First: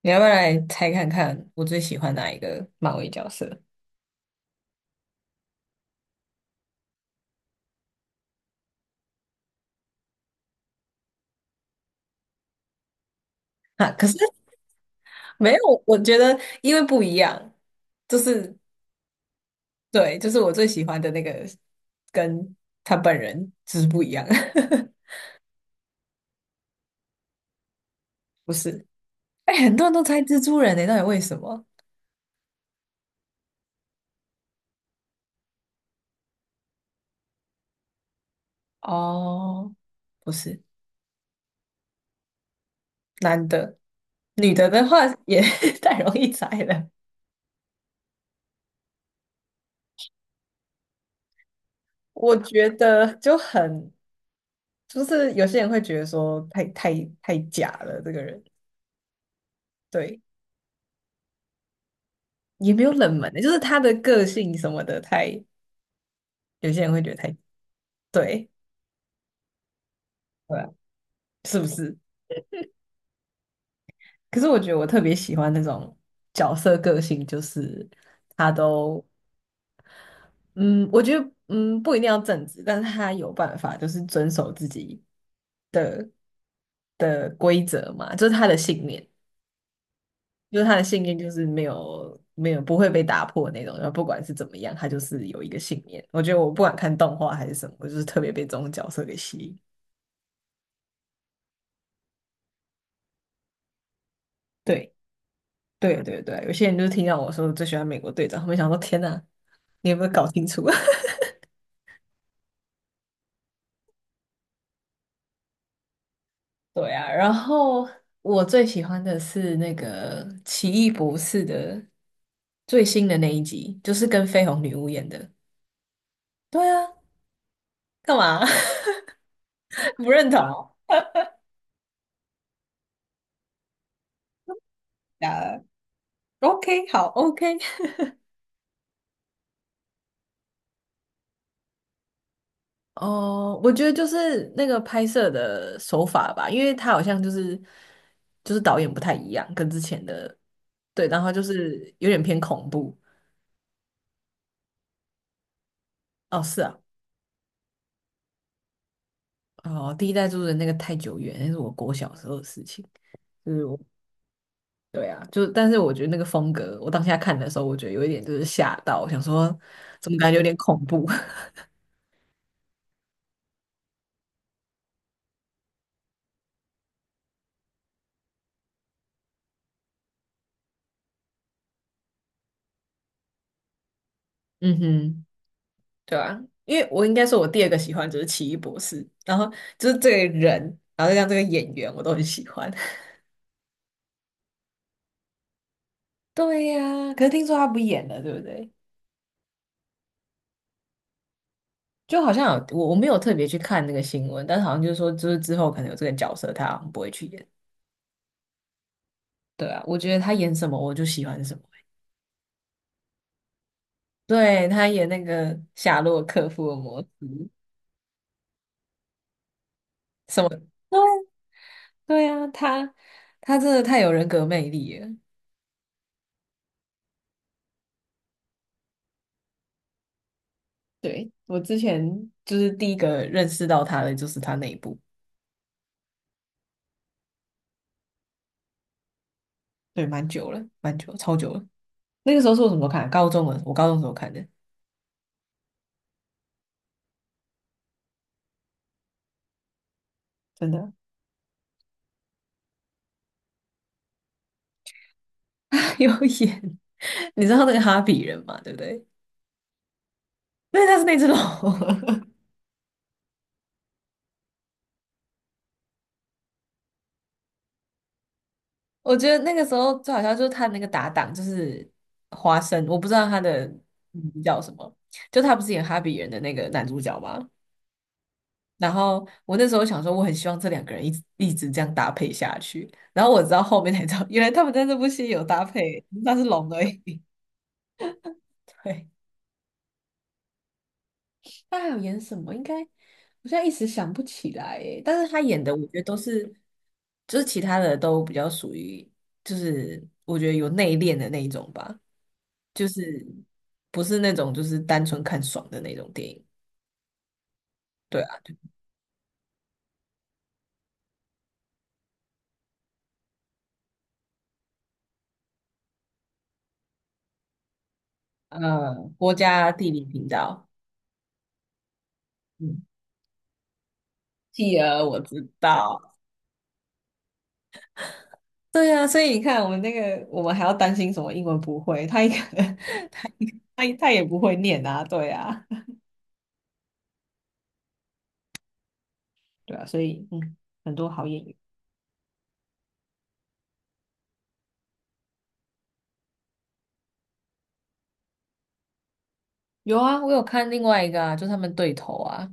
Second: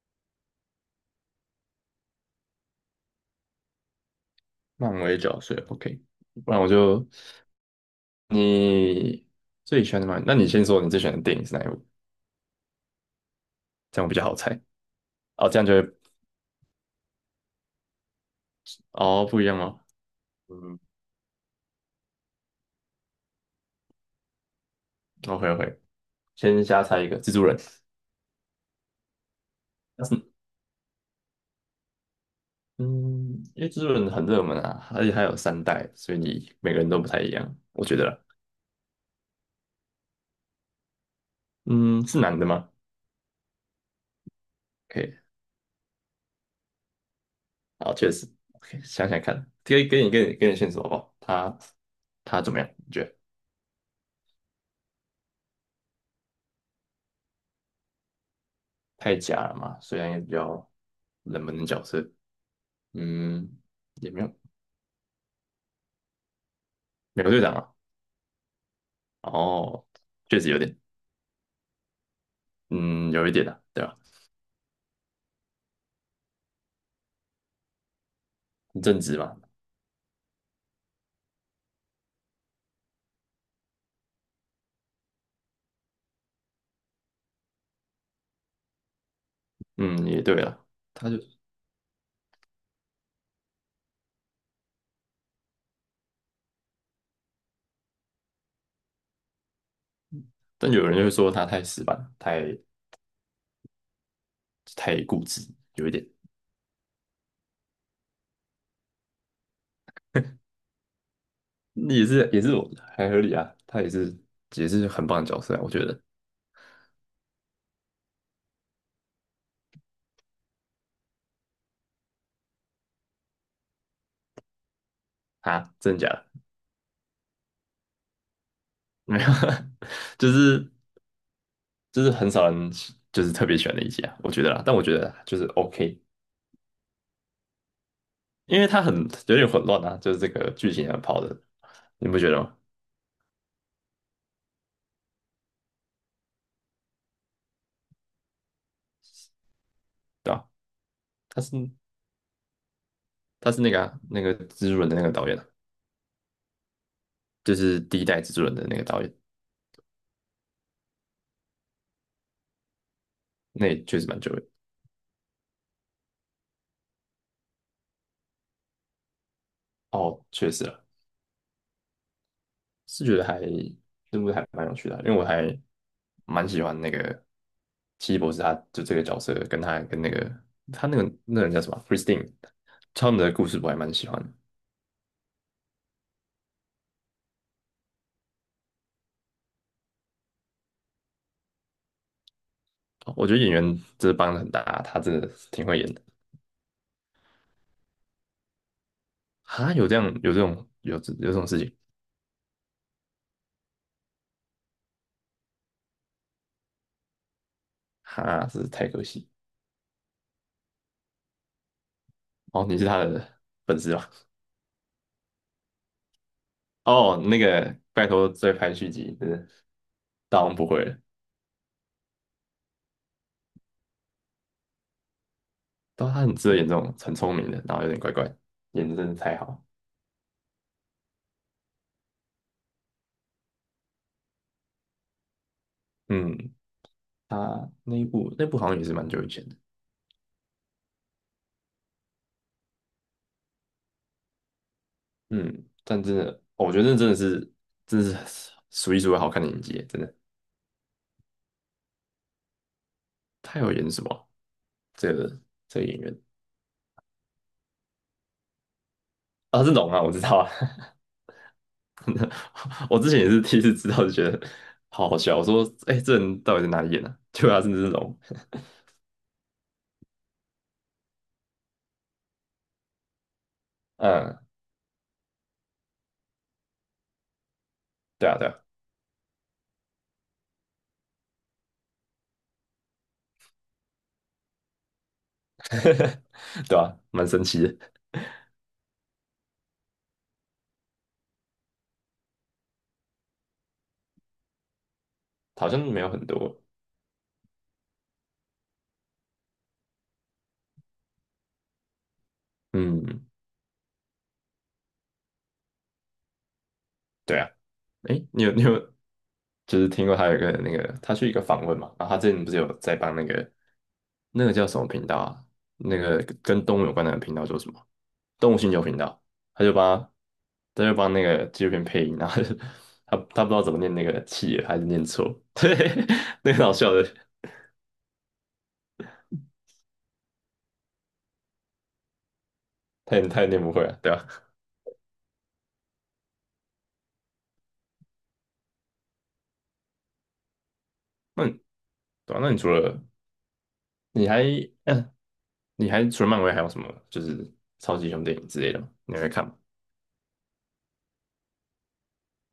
你要不要来猜看看我最喜欢哪一个漫威角色？漫威角色，OK。不然我就你最喜欢的漫，那你先说你最喜欢的电影是哪一部，啊，这可样我比是 较好猜。哦，没这样就有，会我觉得因为不一样，就是哦不一样哦。对，就是我最嗯喜欢的那个跟他本人就是不一样。，OK OK，先瞎猜一个蜘蛛人。不是？哎、很多人都但是猜蜘蛛人呢、到底为什么？嗯，因为蜘蛛人很热门啊，而且它有三代，所以你每个人都不太一样，我觉得啦。哦，不是，嗯，是男的吗男的，女的的话？OK，也 太容易猜了。好，确实，OK，想想看，给你线索好不好？他我他怎么觉样？你觉得得就很，就是有些人会觉得说太假了，这个人，太假了嘛？虽然对。也比较冷门的角色。也没有冷门的，嗯，就是他的也没个有。性什么的太，有些人会觉得美国太队长啊，对，哦，确实对有啊，点。是不是？嗯，有一点啊，对吧？可是我觉得我特别喜欢那种角色个性，就是他很正都，直嘛。嗯，我觉得，嗯，不一定要正直，但是他有办法，就是遵守自己的的规则嘛，就是他的信念，嗯，也对啊。就是他的信他就，念就是没有不会被打破那种，然后不管是怎么样，他就是有一个信念。我觉得我不管看动画还是什么，我就是特别被这种角色给吸引。但有人就会说他太死板，太对。太固执，有一对点。对对，有些人就是听到我说最喜欢美国队长，他们想说天呐，你有没有搞清楚？也是我还合理啊，他也是很棒的角色啊，我觉得。 对啊，然后我最喜欢的是那个《奇异博士》的最新的那一集，就是跟绯红女巫演的。啊，真的假的？对啊，干嘛 没有，不认就同哦？是就是很少人就是特别喜欢的一集啊，我觉得啦，但我觉得就是 OK。o k 好，OK。因为他很有点混乱啊，就是这个剧情啊跑的，你不觉得吗？哦，我觉得就是那个拍摄的手法吧，因为他好像就是就是导演不太一样，跟之前对的吧？对，然后他就是是有点偏恐怖。他是那个啊，那个蜘蛛人的那个导演啊，哦，是啊。就是第一代蜘蛛人的那个导演。哦，第一代住的那个太久远，那是我国小时候的事情。就是那我，也确实蛮久的。对啊，就是，但是我觉得那个风格，我当下看的时候，我觉得有一点就是吓到，我想说怎么哦，感觉有确点实恐了。怖。是觉得还这部还蛮有趣的啊，因为我还蛮喜欢那个奇异博士，他就这个角色跟他跟那个他那个人叫什么啊， Christine。他们的故事我还蛮喜欢的。嗯哼，对啊，因为我应该说，我第二个喜欢就是奇异博士，然后就是这个人，然后再加上这个演员，我都很喜欢。哦，我觉得演员真的帮的很大啊，他真的挺会演的。对呀、可是听说他不演了，对不对？哈，有这样有这种有这有这种事情。就好像有我没有特别去看那个新闻，但是好像就是说，就是之后可能有这个角色，他好像不会去演。哈，真是太可惜。对啊，我觉得他演什么我就喜欢什么。哦，你是他的粉丝吧？对，他演那个夏洛克·福尔摩哦，那斯，个拜托再拍续集，真的什大么？王不会了。对啊，他真的太有人格魅力了。但他很值得演这种很聪明的，然后有点怪怪，演的真的太好。对，我之前就是第一个认识到他的就是他那一部，嗯，他那一部那部好像也是蛮久以前的。对，蛮久了，蛮久了，超久了。那个时候是我什么时候看高中了，我高中时候看的，嗯，但真的，哦我觉得那真的是数一数二好看的演技，真的。真的。他有演什么啊，这个 这个他演有员？演，你知道那个哈比人嘛？对不对？啊，是龙啊，我知道啊。对，他是那只龙。我之前也是第一次知道，就觉得好好笑。我说，哎、这人到底在哪里演的、啊？结果他真的是龙。我觉得那个时候最好笑就是他那个搭档就是花生，我不知道他的 名嗯，字叫什么，就他不是演哈比人的那个男主角吗？对啊,对啊。然后我那时候想说，我很希望这两个人一直这样搭配下去。然后我直到后面才知道，原来他们在这部戏有搭配，那是龙对而啊，已。蛮神奇的。对。他还有演什么？应该我现在一时想不起来耶。但是他演好的，我像觉没得有都很是，多。就是其他的都比较属于，就是我觉得有内敛的那一种吧，就嗯，是不是那种就是单纯看爽的那种电影。对啊，对诶，啊，你有对你有就是听过他有一个那个，他去一个访问嘛，然后他之前不是有在帮那个那个叫什么频道啊？那个跟动物有关的频道叫什么？动物星球频道。国他家就地理帮频道，他就帮那个纪录片配音，然后他就 嗯，他不知道怎么念那个企鹅，还继是念而我错，知 对，道。那个很好笑的。对啊，所以你看，我们那个，我们还要担心什么英文不会？他一个 他也念不 他会啊，他对吧、也不啊。会念啊，对啊，对啊，所以嗯，很多好演那员。你对啊，那你除了你还，嗯？你还除了漫威还有什么就是超级英雄电影之类的吗？你会看吗？有啊，我有看另外一个啊，就他们对头啊，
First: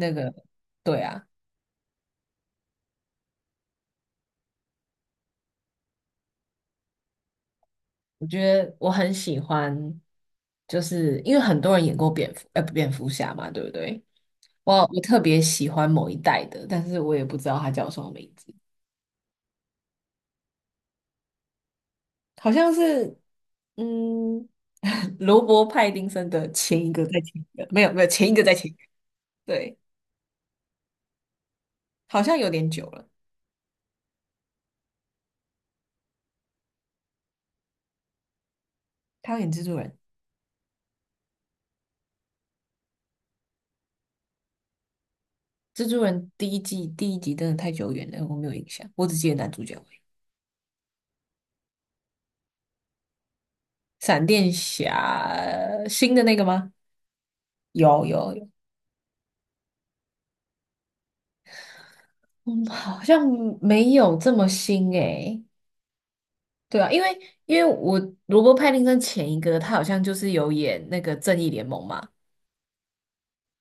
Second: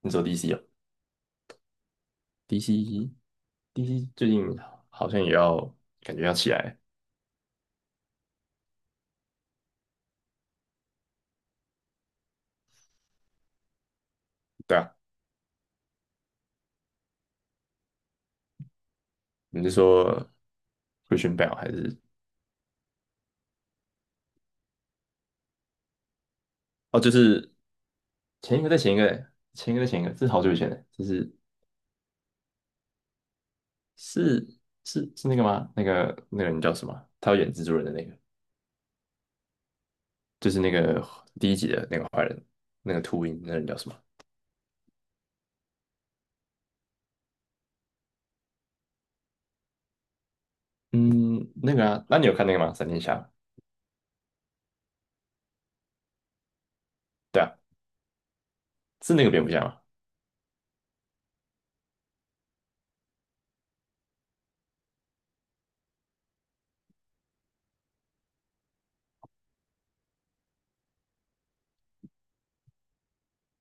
你说 个，DC 哦对啊，，DC DC 最近好像也要感觉要起来。我觉得我很喜欢，就是因为很多人演过蝙蝠，蝙蝠侠嘛，对不对？对我啊，我特别喜欢某一代的，但是我也不知道他叫什么名字，你是说 Christian Bale 还是？好像是，嗯，罗伯·派丁森的前一哦？个，就在前是一个，没有没有前一个在前一前个一再个，前一个嘞。前对，一个再前一个，这是好久以前的，就是好像有点久了，是是那个吗？那个那个人叫什么？他要演蜘蛛人的那个，他有演蜘蛛人，就是那个第一集的那个坏人，那个秃鹰，那个人叫什么？蜘蛛人第一季第一集真的太久远了，我没有印象，我只记得男主角。嗯，那个啊，那你有看那个吗？闪电侠？闪电侠新的那个吗？对啊，有有有，是那个蝙蝠侠吗？嗯，好像没有这么新诶。对啊，因为我罗伯·派丁森前一个他好像就是有演那个《正义联盟》嘛，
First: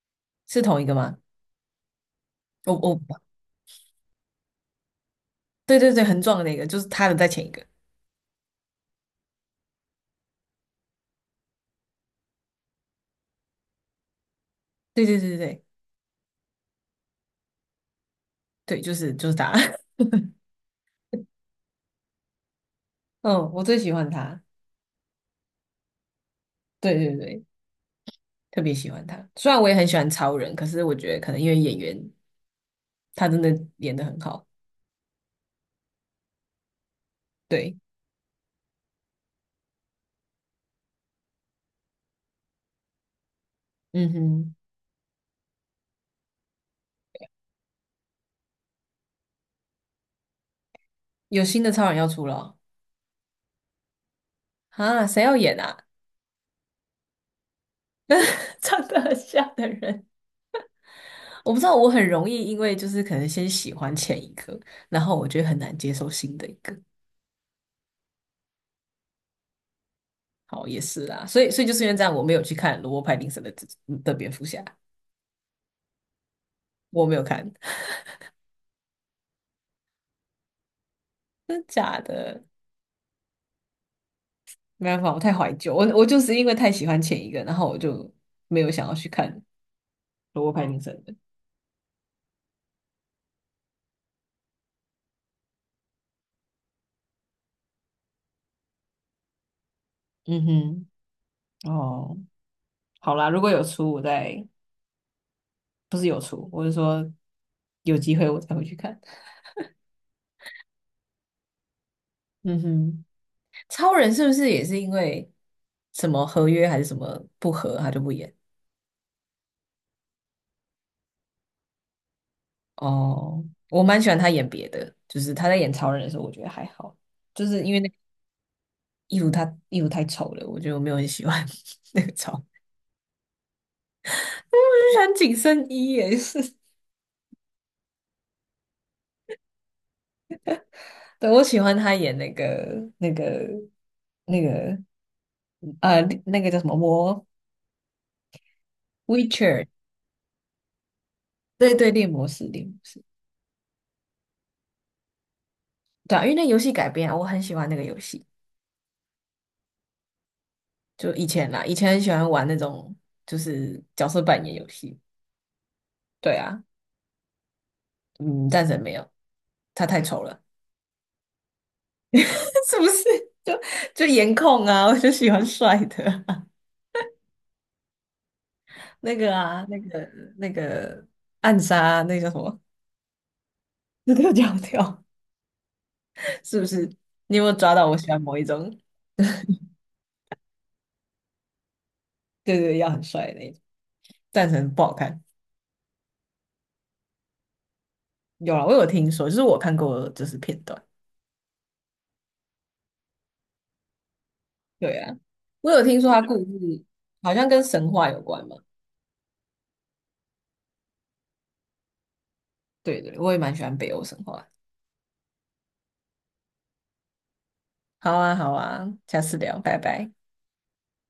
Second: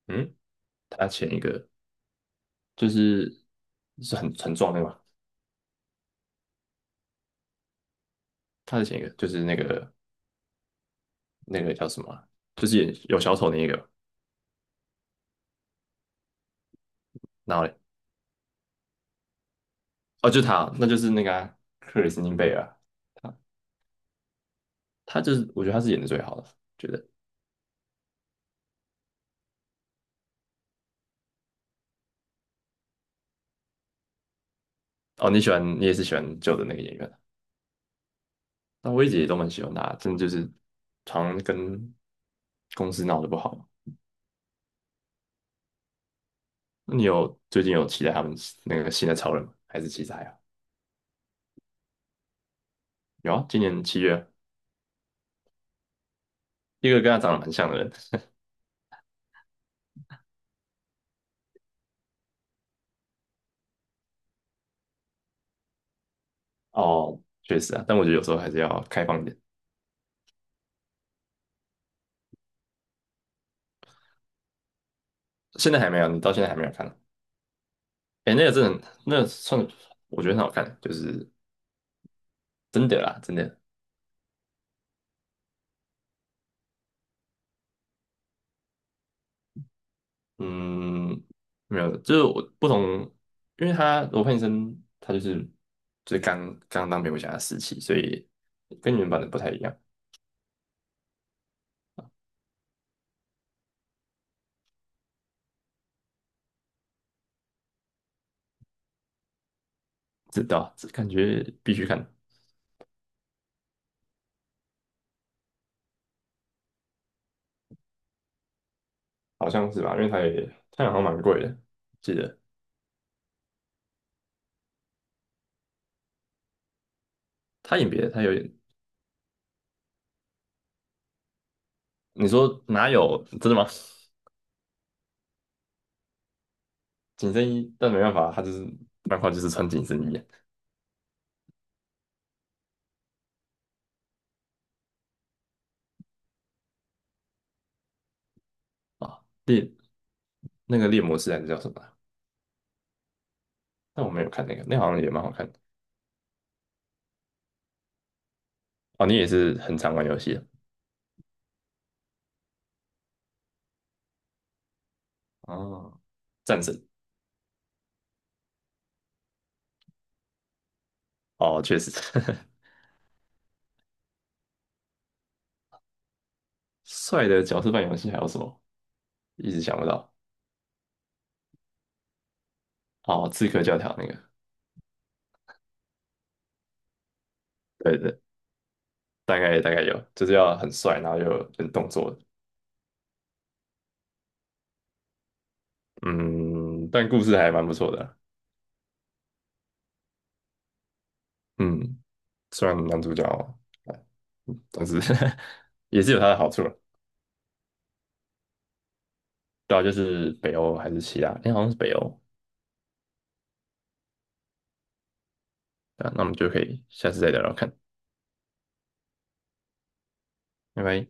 嗯，是同一个他吗？前一个我就我是是很很壮那个嘛。对对对，很壮的那个，就是他的在前一个。他的前一个就是那个那个叫什么啊，就是演有小丑那一个，对对对对对然后嘞？对，就是就是他。哦，就是他哦，那就是那个啊克里斯汀贝尔啊。他嗯，我最喜欢他。他就是我觉得他是演的最好的，觉对得。对对，特别喜欢他。虽然我也很喜欢超人，可是我觉得可能因为演员他真的演得很好。哦，你喜欢你也是喜欢旧的那个演员啊。对，那我一直也都蛮喜欢他，真的就是常常跟公司闹得不好。嗯哼，那你有最近有期待他们那个新的超人吗？还是期待啊？有新的超人要出了哦？有啊，今年7月啊，啊，谁要演啊？一个跟他长得蛮像的人。长得很像的人，我不知道，我很容易因为就是可能先喜欢前一个，然后我觉得很难接受新的一个。哦，确实啊，但我觉得有时候还是要开放一点。好，也是啦，所以就是因为这样，我没有去看罗伯·派丁森的蝙蝠侠，现在还没有，你到现在还没有看。我没有看，哎，那个真的很那个算我觉得很好看，就是 真的假的？真的啦，真的。没办法，我太怀旧，我就是因为太喜欢前一个，然后我就没有想要去看罗伯·派丁森的。嗯，没有，就是我不同，因为他罗汉医生他就是就是刚刚当蝙蝠侠的时期，所以跟原版的不太一样。嗯哼，哦，好啦，如果有出，我再不是有出，我是说有机会我才会去看。知道，这感觉必须看。嗯哼。超人是不是也是因为什么合约还是什么不合，他就不演？好像是吧？因为他也他好像蛮贵的，记得。哦，我蛮喜欢他演别的，就是他在演超人的时候，我觉得还好，就是因他为那演个别的，他有演，衣服他衣服太丑了，我觉得我没有很喜欢 那个你超，我说哪有真的吗？就喜欢紧身衣也是，紧身衣，但没办法，他就是漫画就是穿紧身衣。 对，我喜欢他演那个那个那个那个叫什么魔 啊。Witcher,猎，那个猎魔士还是叫什对么对，啊，猎魔士猎魔士，但我没有看那个，那好像也蛮好看的。对啊，因为那游戏改编啊我很喜欢那个游戏。哦，你也是很常玩游戏的。就以前啦，以前很喜欢玩那种就是角色扮演游戏。哦，对战啊，神。嗯，战神没有，他太丑了，哦，确实。是不是？就就颜控啊，我就喜欢帅的啊帅的角色扮演游戏还有什么？那个一直啊，想那不个到。那个暗杀，那个叫什么？哦，刺客教条 那个。那个叫跳，是不是？你有没有抓到我对喜对，欢某一种？大概有，就是要很帅，然后又有点动作的。对对，要很帅的那种。战神不好看，嗯，但故事还蛮不错的啊。有啦，我有听说，就是我看过就是片段。嗯，虽然男主角，哎但是 对啊，我有听也说是有他他的故好处了。事好像跟神话有关嘛。对啊，就是北欧还是希腊，哎，好像是北欧。对对，我也蛮喜欢北欧神话，对啊，那我们就可以下次再聊聊看。好啊，好啊，下次聊，拜拜。拜拜。